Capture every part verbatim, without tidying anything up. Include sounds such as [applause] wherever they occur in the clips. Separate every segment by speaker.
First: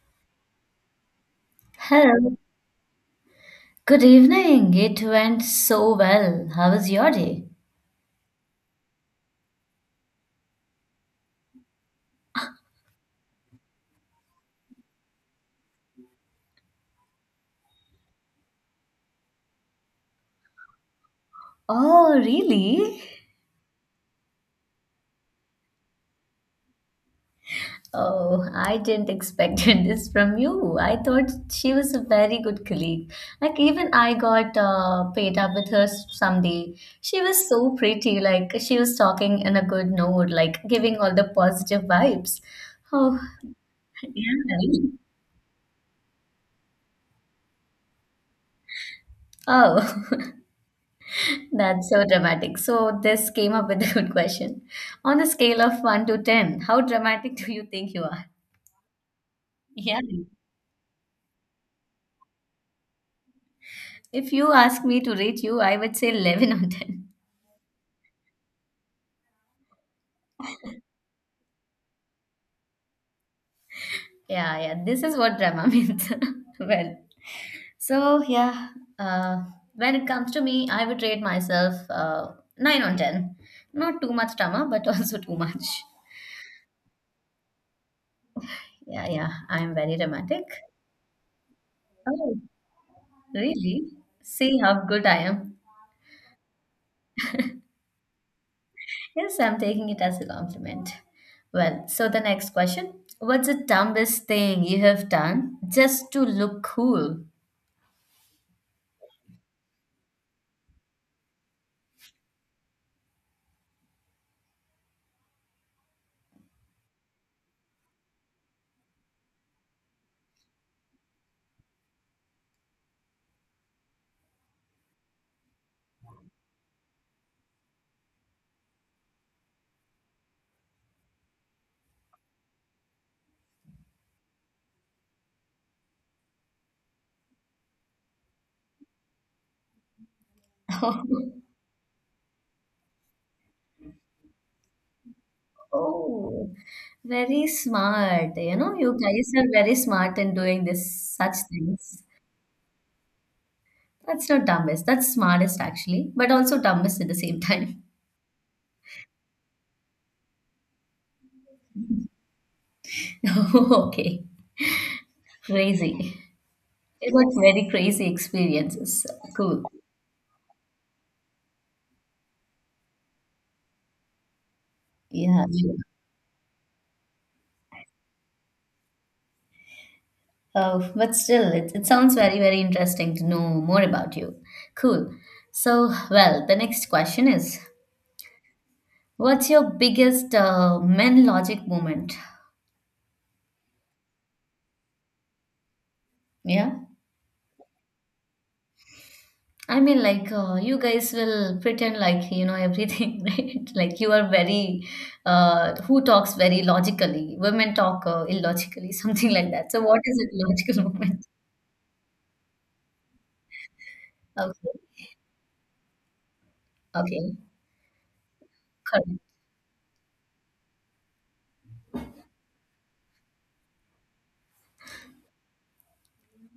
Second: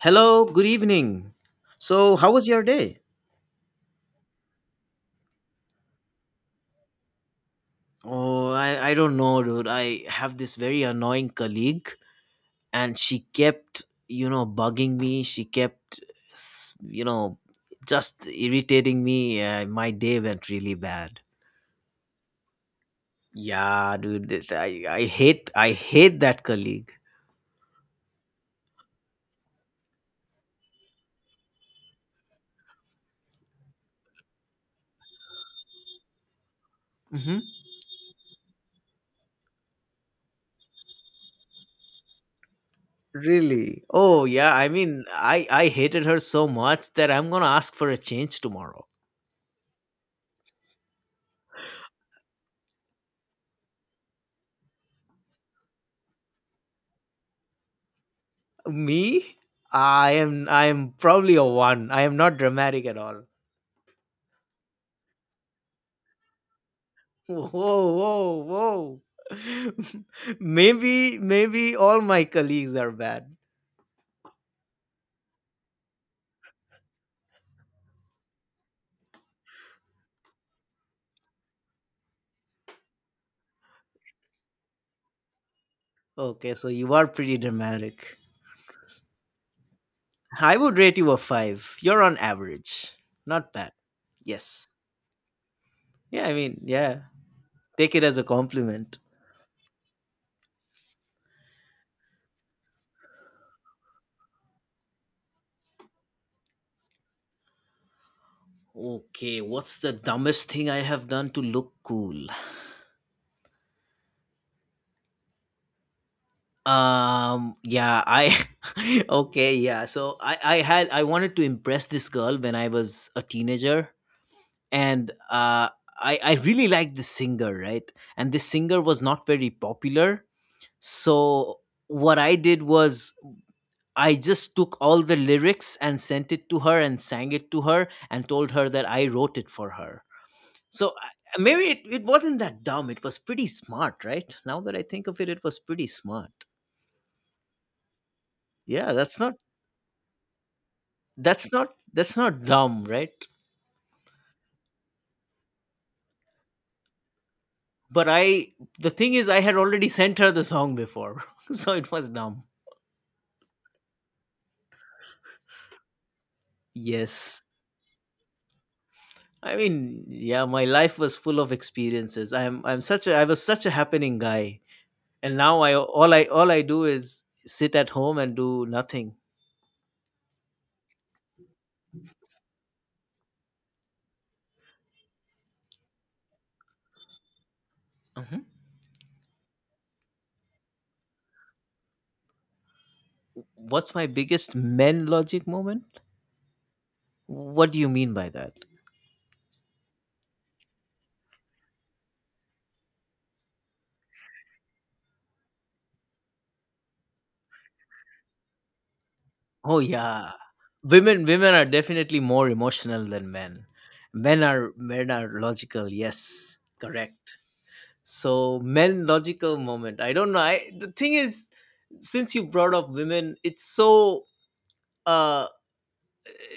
Speaker 1: Hello, good evening. So, how
Speaker 2: Hello.
Speaker 1: was your day?
Speaker 2: Good evening. It went so well. How was your day?
Speaker 1: Oh, I, I don't know, dude. I have this very annoying colleague, and she kept, you know, bugging me. She kept, s- you know, just irritating me. Uh, my day went really bad.
Speaker 2: Oh, really?
Speaker 1: Yeah, dude. this- I, I hate I hate that colleague.
Speaker 2: Oh, I didn't expect [laughs] this from you. I thought she was a very good colleague. Like, even I got uh, paid up with her s- someday. She
Speaker 1: Hmm.
Speaker 2: was so pretty. Like, she was talking in a good mood, like, giving all the positive vibes. Oh,
Speaker 1: Really? Oh, yeah. I
Speaker 2: yeah.
Speaker 1: mean, I I hated her so much that I'm gonna ask for a change tomorrow.
Speaker 2: Oh. [laughs] That's so dramatic. So, this came up with a good question. On the scale of one to ten, how dramatic do you think you are? [laughs]
Speaker 1: Me?
Speaker 2: Yeah.
Speaker 1: I am I am probably a one. I am not dramatic at all.
Speaker 2: If you ask me to rate you, I would say eleven on ten.
Speaker 1: [laughs] Whoa, whoa, whoa. [laughs] maybe maybe all my colleagues are bad.
Speaker 2: Yeah, yeah. This is what drama [laughs] means. Well, so yeah, uh, when it comes to me, I would rate myself uh, nine on ten. Not too much drama, [laughs] but also too much.
Speaker 1: Okay, so you are pretty dramatic.
Speaker 2: Yeah, yeah. I'm very dramatic.
Speaker 1: I would rate you a five. You're on
Speaker 2: Oh,
Speaker 1: average. Not bad.
Speaker 2: really? See
Speaker 1: Yes.
Speaker 2: how good I am.
Speaker 1: Yeah, I mean, yeah. Take it as a compliment.
Speaker 2: Yes, I'm taking it as a compliment. Well, so the next question. What's the dumbest thing you have done just to look cool?
Speaker 1: Okay, what's the dumbest thing I have done to look cool? um yeah I [laughs] okay yeah so i i had I wanted to impress this girl when I was a teenager, and uh i i really liked this singer, right? And this singer was not very popular, so what I did was I just took all the lyrics and sent it to her and sang it to her and told her that I wrote it for her. so I-
Speaker 2: [laughs]
Speaker 1: Maybe it, it wasn't that dumb. It was pretty smart. Right now that I think of it, it was pretty smart.
Speaker 2: Oh, very smart. You know,
Speaker 1: Yeah,
Speaker 2: you
Speaker 1: that's
Speaker 2: guys
Speaker 1: not
Speaker 2: are very smart in doing this such
Speaker 1: that's not
Speaker 2: things.
Speaker 1: that's not dumb, right?
Speaker 2: That's not dumbest. That's smartest actually, but also dumbest at the same time.
Speaker 1: But i the thing is, I had already sent her the song before, [laughs] so it was dumb.
Speaker 2: [laughs] Okay, crazy. You got
Speaker 1: Yes.
Speaker 2: very crazy experiences.
Speaker 1: I
Speaker 2: Cool.
Speaker 1: mean, yeah, my life was full of experiences. i'm i'm such a I was such a happening guy, and
Speaker 2: Yeah.
Speaker 1: now I all I all I do is sit at home and do nothing.
Speaker 2: Oh, but still, it, it sounds very, very interesting to know more about you. Cool. So, well, the next question is
Speaker 1: Mhm.
Speaker 2: what's your biggest uh, men logic moment?
Speaker 1: What's my biggest men logic moment?
Speaker 2: Yeah.
Speaker 1: What do you mean by that?
Speaker 2: I mean, like, uh, you guys will pretend like you know everything, [laughs] right? Like, you are very, uh, who talks very logically? Women talk uh, illogically, [laughs] something like that.
Speaker 1: Oh
Speaker 2: So, what is it,
Speaker 1: yeah,
Speaker 2: logical [laughs]
Speaker 1: women
Speaker 2: moment?
Speaker 1: women are definitely more emotional than men. Men
Speaker 2: Okay.
Speaker 1: are men are logical. Yes,
Speaker 2: Okay.
Speaker 1: correct. So men
Speaker 2: Correct.
Speaker 1: logical moment. I don't know. I The thing is, since you brought up women, it's so uh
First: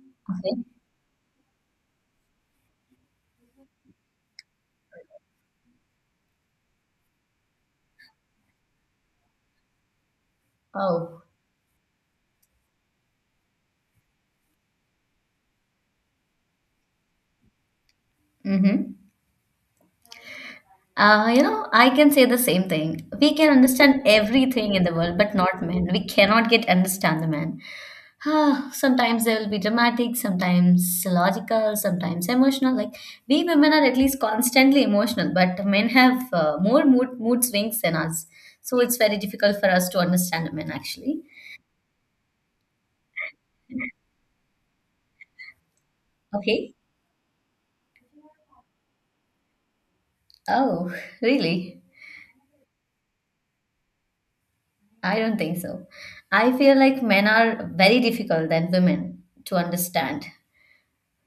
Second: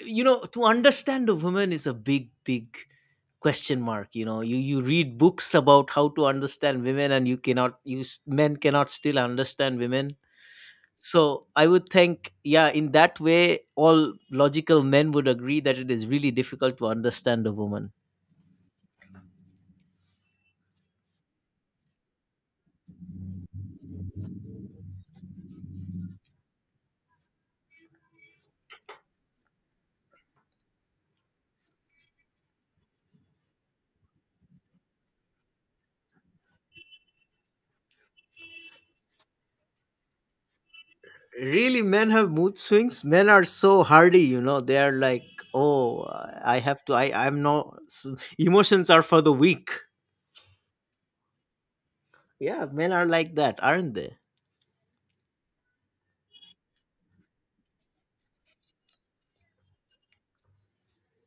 Speaker 1: you know,
Speaker 2: Okay.
Speaker 1: to understand a woman is a big big question mark. You know, you you read books about how to understand women, and you cannot. You s- men cannot still understand women.
Speaker 2: Oh.
Speaker 1: So I would think, yeah, in that way, all logical men would agree that it is really difficult to understand a woman.
Speaker 2: Mm hmm. Uh, you know, I can say the same thing. We can understand everything in the world, but not men. We cannot get understand the man. Ah, sometimes they will be dramatic, sometimes logical, sometimes emotional. Like, we women are at least constantly emotional, but men have uh, more mood mood swings than us. So it's very difficult for us to understand men actually.
Speaker 1: Really, men have mood swings. Men are so hardy, you know. They are like, oh, I
Speaker 2: Okay.
Speaker 1: have to. I I'm no Emotions are for the weak.
Speaker 2: Oh, really?
Speaker 1: Yeah, men are like that, aren't they?
Speaker 2: I don't think so. I feel like men are very difficult than women to understand.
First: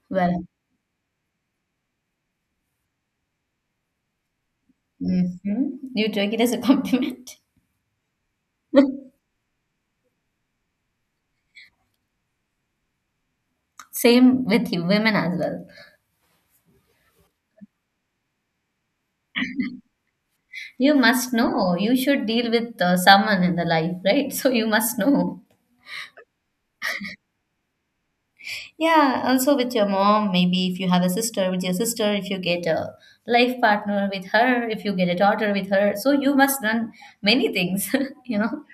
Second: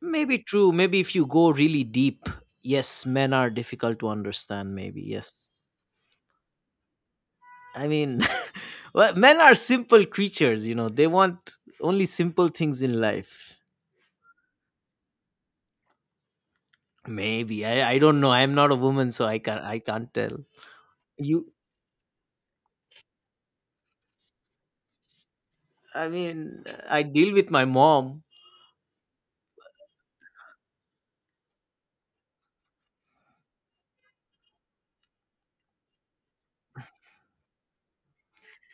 Speaker 1: Maybe
Speaker 2: Well.
Speaker 1: true. Maybe if you go really deep, yes, men are difficult to understand. Maybe yes.
Speaker 2: Mhm. You took it as a compliment.
Speaker 1: I mean, [laughs] well,
Speaker 2: [laughs]
Speaker 1: men are simple creatures, you know. They want only simple things in life.
Speaker 2: Same with you, women as well.
Speaker 1: Maybe I, I don't know. I'm not a woman, so I can't I can't tell.
Speaker 2: You must
Speaker 1: You,
Speaker 2: know. You should deal with uh, someone in the life, right? [laughs] So you must know.
Speaker 1: I mean, I deal with my mom.
Speaker 2: Yeah, also with your mom, maybe if you have a sister, with your sister, if you get a life partner with her, if you get a daughter with her. So you must learn many things, [laughs] you know?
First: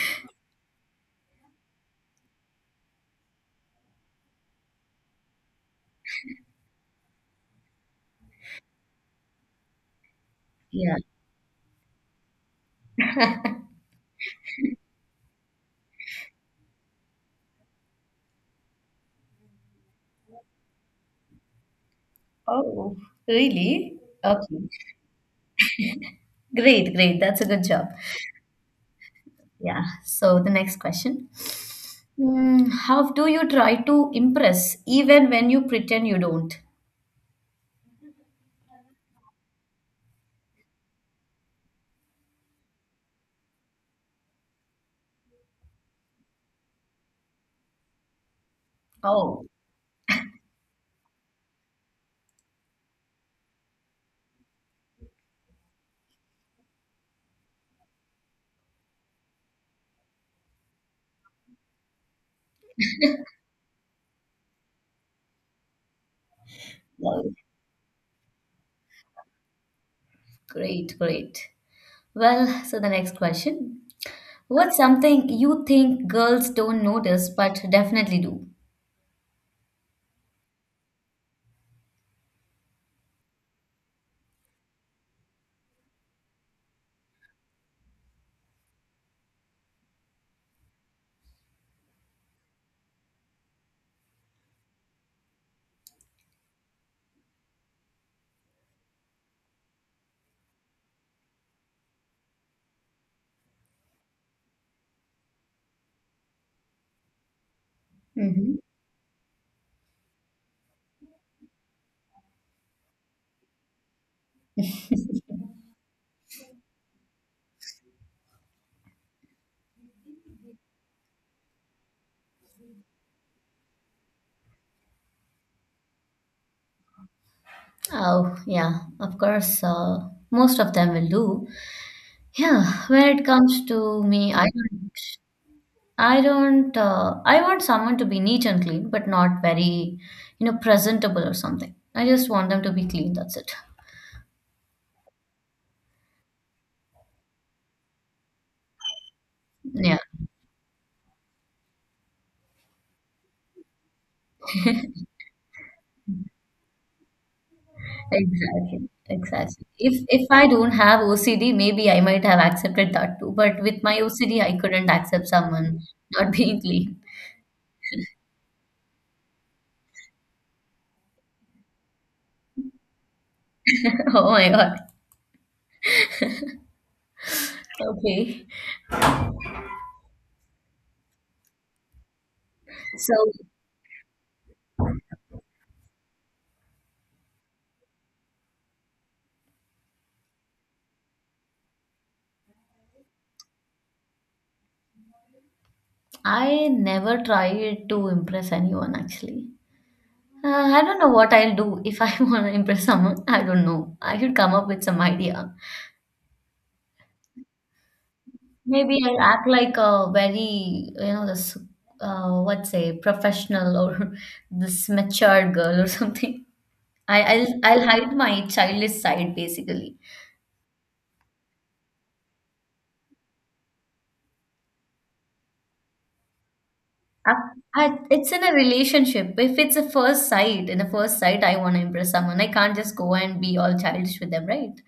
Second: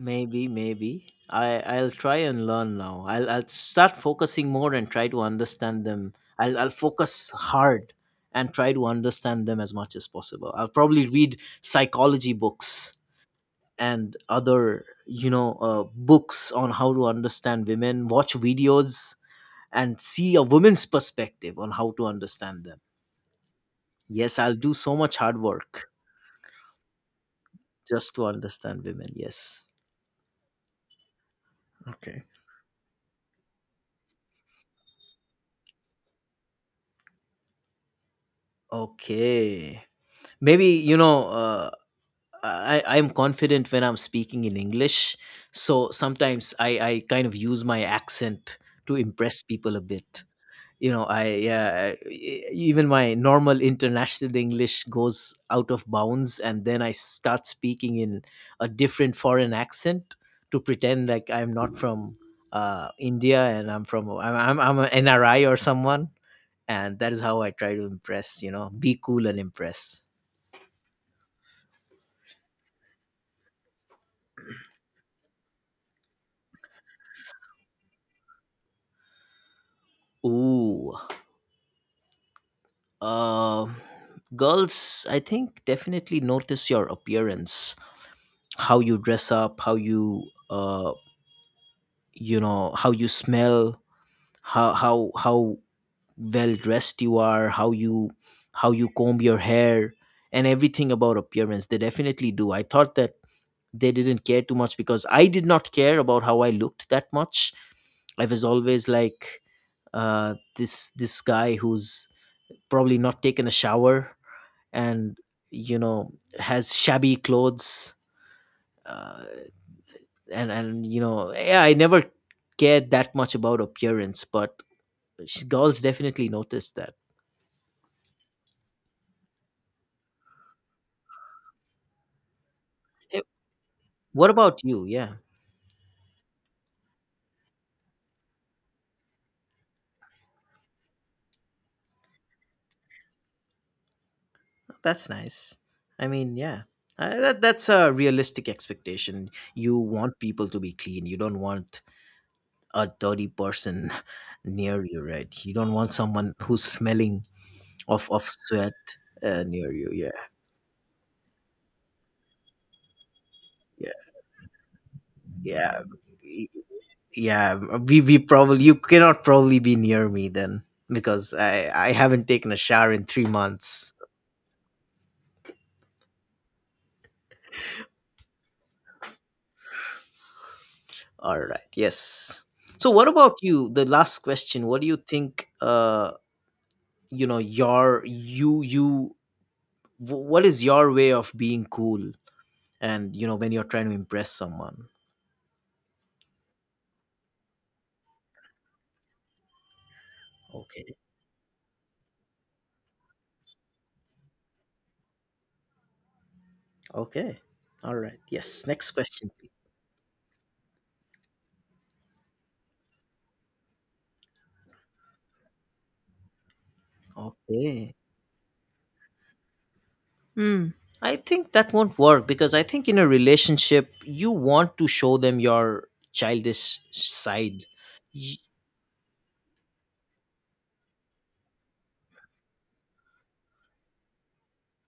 Speaker 1: Maybe, maybe I I'll try and learn now. I'll I'll start focusing more and try to understand them. I'll I'll focus hard and try to understand them as much as possible. I'll
Speaker 2: Yeah.
Speaker 1: probably read psychology books and other, you know, uh, books on how to understand women. Watch videos and see a woman's perspective on how to understand them.
Speaker 2: Oh, really?
Speaker 1: Yes, I'll
Speaker 2: Okay.
Speaker 1: do so much hard work
Speaker 2: Great, great. That's a good job.
Speaker 1: just to understand women. Yes.
Speaker 2: Yeah. So the next question.
Speaker 1: Okay.
Speaker 2: Mm, how do you try to impress even when you pretend you don't?
Speaker 1: Okay. Maybe, you know, uh, I, I'm confident when I'm speaking in English. So sometimes, I, I kind of use my accent to impress
Speaker 2: Oh,
Speaker 1: people a bit. You know, I yeah I- e- even my normal international English goes out of bounds, and then I start speaking in a different foreign accent to pretend like I'm not from uh India, and I'm from I'm I'm, I'm an NRI or someone, and that is
Speaker 2: wow.
Speaker 1: how I try to impress, you know, be cool and impress.
Speaker 2: Great, great. Well, so the next question. What's something you think girls don't notice but definitely do?
Speaker 1: Ooh. um Girls, I think, definitely notice your appearance. How you dress up, how you uh you know, how you smell, how how how well dressed you are, how you how you comb your hair, and everything about appearance they definitely do. I thought that they didn't care too much because I did not care about how I looked that much. I was
Speaker 2: Hmm.
Speaker 1: always like, uh this this guy who's probably not taken a shower and,
Speaker 2: [laughs]
Speaker 1: you know, has shabby clothes, uh, and and you know, yeah, I never cared that much about appearance, but sh- girls definitely noticed that.
Speaker 2: Oh, yeah, of course, uh, most of them will do. Yeah, when
Speaker 1: Eh,
Speaker 2: it comes to
Speaker 1: what
Speaker 2: me, I
Speaker 1: about you?
Speaker 2: don't.
Speaker 1: Yeah,
Speaker 2: I don't, uh, I want someone to be neat and clean, but not very, you know, presentable or something. I just want them to be clean. That's it.
Speaker 1: that's nice. I mean, yeah, uh, that, that's a realistic expectation. You
Speaker 2: Yeah,
Speaker 1: want people to be clean. You don't want a dirty person [laughs] near you, right? You don't want someone who's smelling of of sweat
Speaker 2: exactly.
Speaker 1: uh,
Speaker 2: Exactly.
Speaker 1: near you.
Speaker 2: If
Speaker 1: Yeah,
Speaker 2: if I don't have O C D, maybe I might have accepted that too. But with
Speaker 1: yeah,
Speaker 2: my O C D, I couldn't accept
Speaker 1: yeah,
Speaker 2: someone not
Speaker 1: Y-
Speaker 2: being clean.
Speaker 1: yeah. We we probably, you cannot probably be near me then because I I haven't taken a shower in three months.
Speaker 2: [laughs] Oh my God. Okay.
Speaker 1: All right. Yes. So, what
Speaker 2: So
Speaker 1: about you? The last question. What do you think? Uh, you know your you you wh- what is your way of being cool and, you know, when you're trying to impress someone?
Speaker 2: I never tried to impress anyone actually. Uh, I
Speaker 1: Okay.
Speaker 2: don't know what I'll do if I [laughs] want to impress someone. I don't know. I should come up with some idea.
Speaker 1: okay all right, yes, next
Speaker 2: Maybe I
Speaker 1: question
Speaker 2: act
Speaker 1: please.
Speaker 2: like a very, you know, this, uh, what say, professional or [laughs] this mature girl or something. I, I'll I'll
Speaker 1: Okay.
Speaker 2: hide my childish side basically.
Speaker 1: Hmm, I think that won't work, because I think in a relationship you want to show them your childish
Speaker 2: I,
Speaker 1: side.
Speaker 2: I, it's
Speaker 1: Y-
Speaker 2: in a relationship. If it's a first sight, in a first sight, I want to impress someone. I can't just go and be all childish with them, right?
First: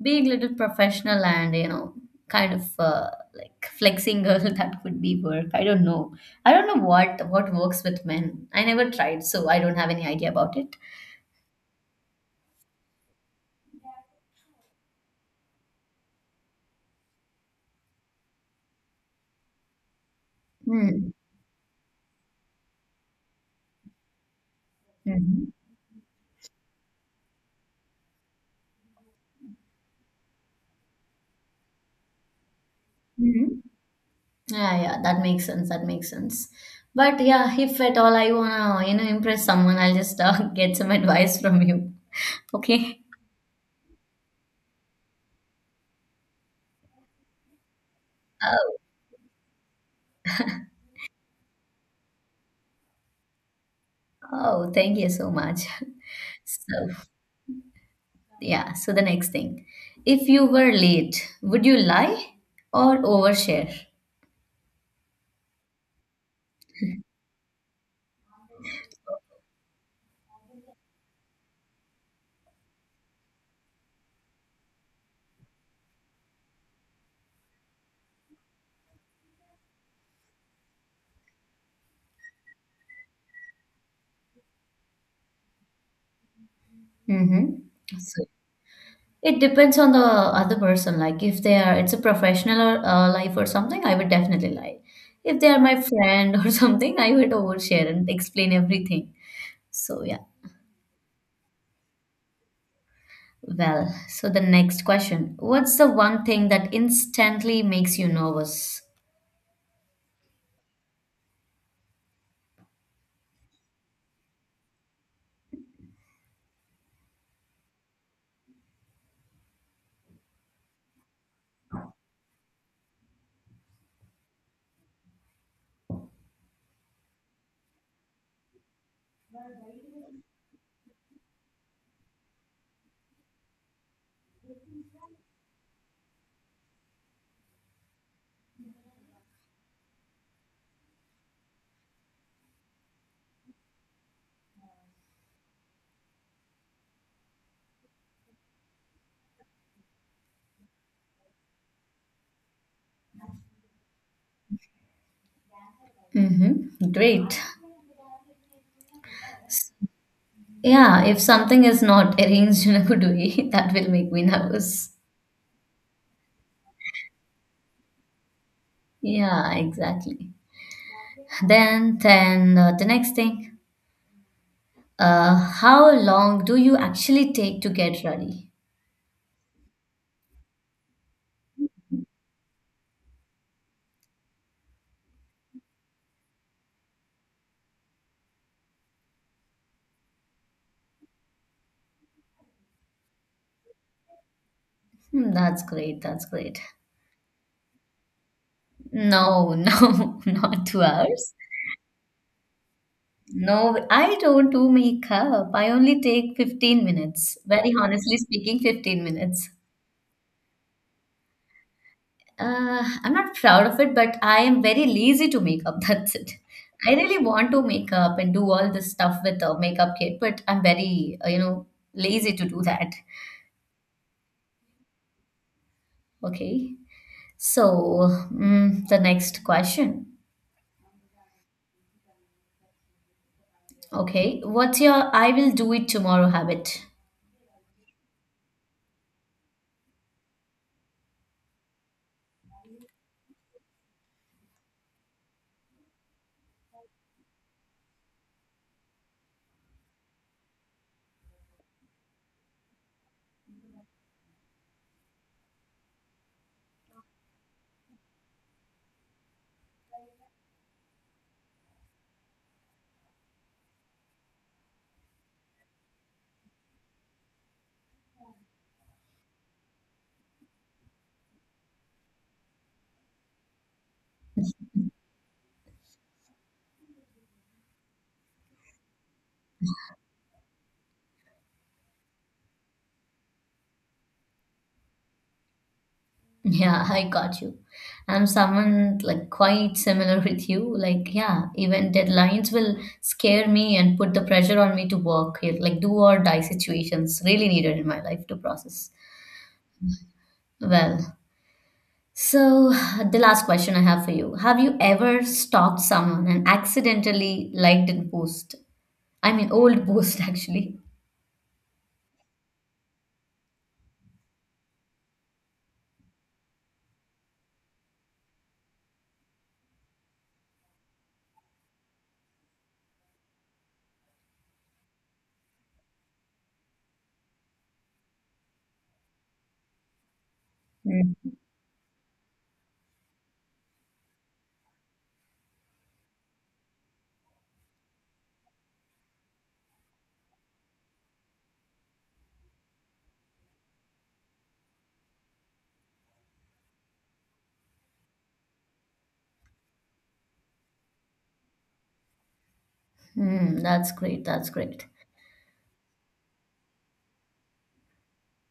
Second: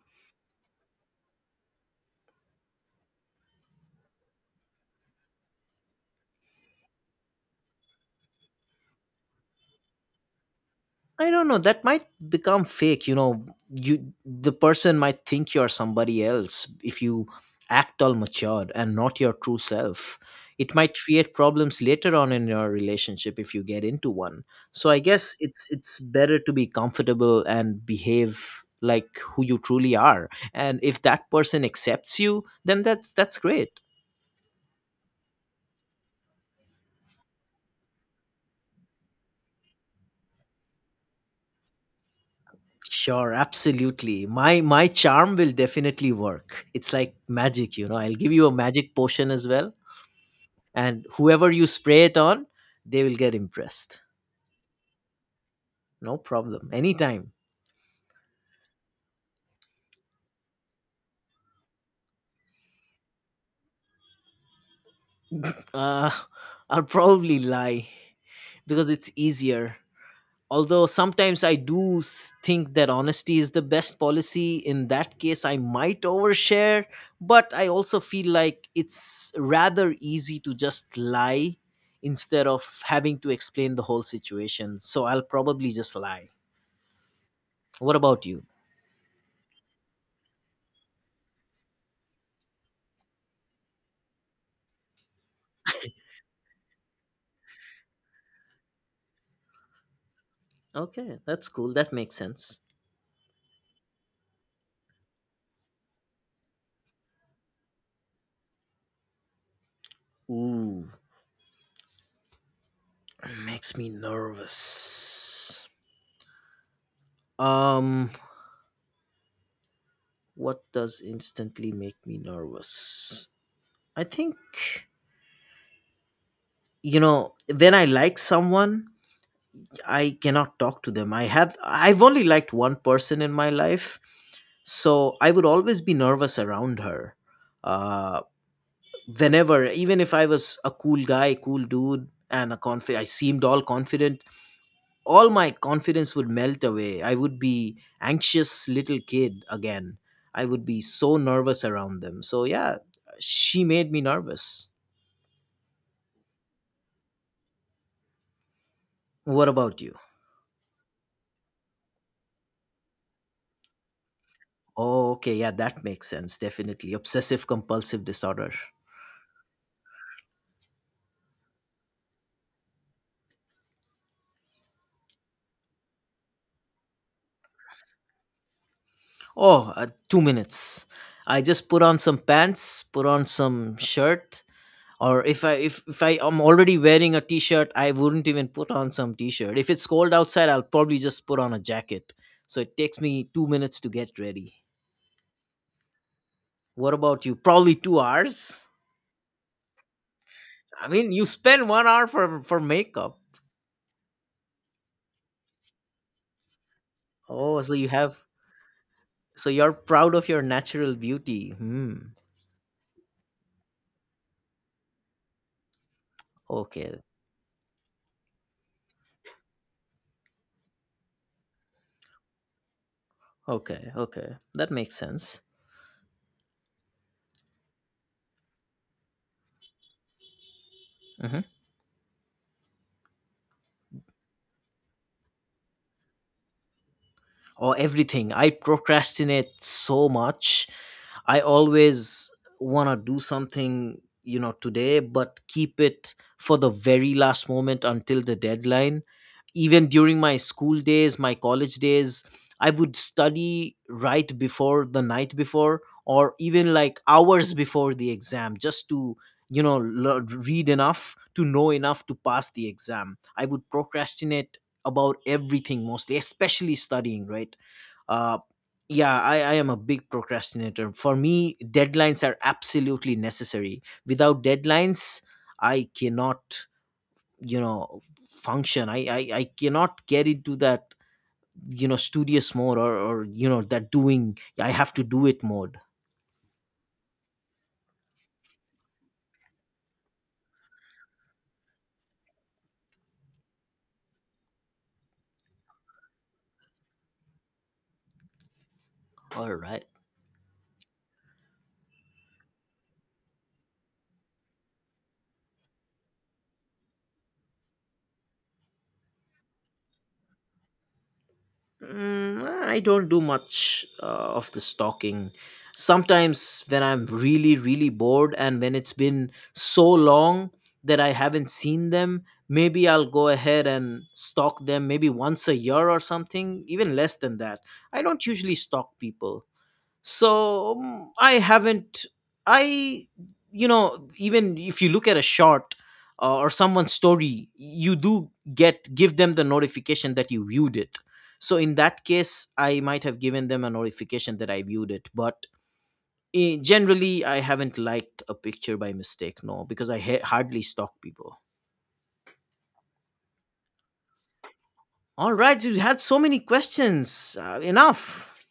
Speaker 2: Being little professional and you know, kind of uh, like flexing girl [laughs] that could be work. I don't know. I don't know what what works with men. I never tried, so I don't have any idea about it.
Speaker 1: I don't know. That might become fake. You know, you the person might think you are somebody else if you act all matured and not your true self. It might
Speaker 2: Mm.
Speaker 1: create problems later on in your relationship if you get into one. So I guess
Speaker 2: Mm-hmm.
Speaker 1: it's it's better to be comfortable and behave like who you truly are. And if that person accepts you, then that's that's
Speaker 2: Mm-hmm.
Speaker 1: great.
Speaker 2: Yeah, yeah, that makes sense. That makes sense. But yeah, if at all I wanna, you know, impress someone, I'll just uh, [laughs] get some advice from you. Okay.
Speaker 1: Sure, absolutely. My my charm will definitely work. It's like magic, you know. I'll give you a
Speaker 2: Oh,
Speaker 1: magic potion as well. And whoever you spray it on, they will get impressed.
Speaker 2: oh, thank you so much.
Speaker 1: No
Speaker 2: [laughs]
Speaker 1: problem,
Speaker 2: So,
Speaker 1: anytime.
Speaker 2: yeah, so the next thing. If you were late, would you lie or overshare?
Speaker 1: uh, [laughs] I'll probably lie because it's easier. Although sometimes I do s- think that honesty is the best policy, in that case I might overshare, but I also feel like it's rather easy to just lie instead of having to explain the whole situation, so I'll probably just lie. What
Speaker 2: Mm-hmm.
Speaker 1: about
Speaker 2: So,
Speaker 1: you?
Speaker 2: it depends on the other person. Like if they are, it's a professional or uh, life or something, I would definitely lie. If they are my friend or [laughs] something, I would overshare and explain everything. So yeah.
Speaker 1: Okay, that's cool, that makes sense.
Speaker 2: Well, so the next question. What's the one thing that instantly makes you nervous?
Speaker 1: Ooh. Makes me nervous. Um, what does instantly make me nervous? I think, you know, when I like someone, I cannot talk to them. I had I've only liked one person in my life, so I would always be nervous around her. Uh, whenever, even if I was a cool guy, cool dude, and a confi, I seemed all confident, all my confidence would melt away. I would be anxious little kid again. I would be so nervous around them. So yeah, she made me nervous.
Speaker 2: Mm-hmm. Great.
Speaker 1: What about you?
Speaker 2: Yeah, if something is not [laughs] arranged in a good way, [laughs] that will make me nervous.
Speaker 1: Oh, okay, yeah, that makes sense. Definitely obsessive compulsive disorder.
Speaker 2: Yeah, exactly. Then, then uh, the next thing. Uh, how long do you actually take to get ready?
Speaker 1: Oh, uh, two minutes. I just put on some pants, put on some shirt, or if i if, if I am already wearing a t-shirt, I wouldn't even put on some t-shirt. If it's cold outside, I'll probably just put on a jacket. So it takes me two minutes to get ready.
Speaker 2: Hmm, that's great. That's great.
Speaker 1: What about you? Probably two hours.
Speaker 2: No, [laughs] no, not two
Speaker 1: I mean, you
Speaker 2: hours.
Speaker 1: spend one hour for for makeup.
Speaker 2: No, I don't do makeup. I only take fifteen minutes.
Speaker 1: Oh, so
Speaker 2: Very
Speaker 1: you have,
Speaker 2: honestly speaking, fifteen
Speaker 1: so
Speaker 2: minutes.
Speaker 1: you're proud of your natural beauty. Hmm.
Speaker 2: Uh, I'm not proud of it, but I am very lazy to make up. [laughs] That's it. I
Speaker 1: okay
Speaker 2: really want to make up and do all this stuff with a makeup kit, but I'm very, uh, you know, lazy to do that.
Speaker 1: okay Okay, that makes sense.
Speaker 2: Okay. So, mm, the next question.
Speaker 1: Mhm.
Speaker 2: Okay, what's your I will do it tomorrow habit?
Speaker 1: Or everything. I procrastinate so much. I always want to do something, you know, today, but keep it for the very last moment until the deadline. Even during my school days, my college days, I would study right before the night before, or even like hours before the exam, just to, you know, lear- read enough to know enough to pass the exam. I would procrastinate about everything, mostly especially studying, right? uh yeah, I, I am a big procrastinator. For me, deadlines are absolutely necessary. Without
Speaker 2: [laughs]
Speaker 1: deadlines, I cannot, you know, function. i i, I cannot get into that, you know, studious mode, or or you know, that doing, I have to do it mode.
Speaker 2: Yeah, I got you. I'm someone like quite similar [laughs] with you. Like, yeah, even deadlines will scare me and put the pressure on me to work here, like do or die situations really needed in my life to process.
Speaker 1: All right.
Speaker 2: Well, so the last question I have for you. Have you ever stalked someone and accidentally liked a post? I mean, old post [laughs] actually.
Speaker 1: Mm, I don't do much uh, of the stalking. Sometimes when I'm really, really bored and when it's been so long that I haven't seen them, maybe I'll go ahead and stalk them, maybe once a year or something, even less than that. I don't usually stalk people, so mm,
Speaker 2: Hmm.
Speaker 1: I haven't I you know, even if you look at a shot, uh, or someone's story, you do get give them the notification that you viewed it. So in that case, I might have given them a notification that I viewed it, but eh, generally I haven't liked a picture by mistake, no, because I ha- hardly stalk people.
Speaker 2: Mm, that's great. That's great.
Speaker 1: All right, you had so many questions, uh, enough.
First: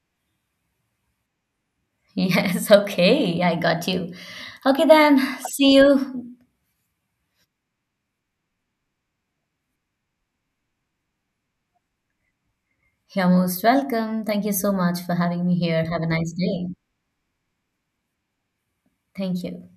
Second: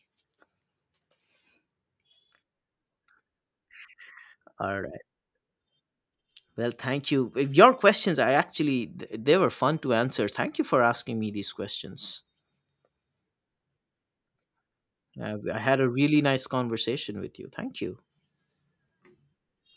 Speaker 2: Yes, okay, I got you.
Speaker 1: All
Speaker 2: Okay,
Speaker 1: right.
Speaker 2: then, see you.
Speaker 1: Well, thank you. If Your questions, I actually, th- they were fun to answer. Thank you for asking me these questions.
Speaker 2: You're most welcome. Thank you so much for
Speaker 1: Uh,
Speaker 2: having me
Speaker 1: I had
Speaker 2: here.
Speaker 1: a
Speaker 2: Have a
Speaker 1: really
Speaker 2: nice
Speaker 1: nice
Speaker 2: day.
Speaker 1: conversation with you. Thank you.
Speaker 2: Thank you.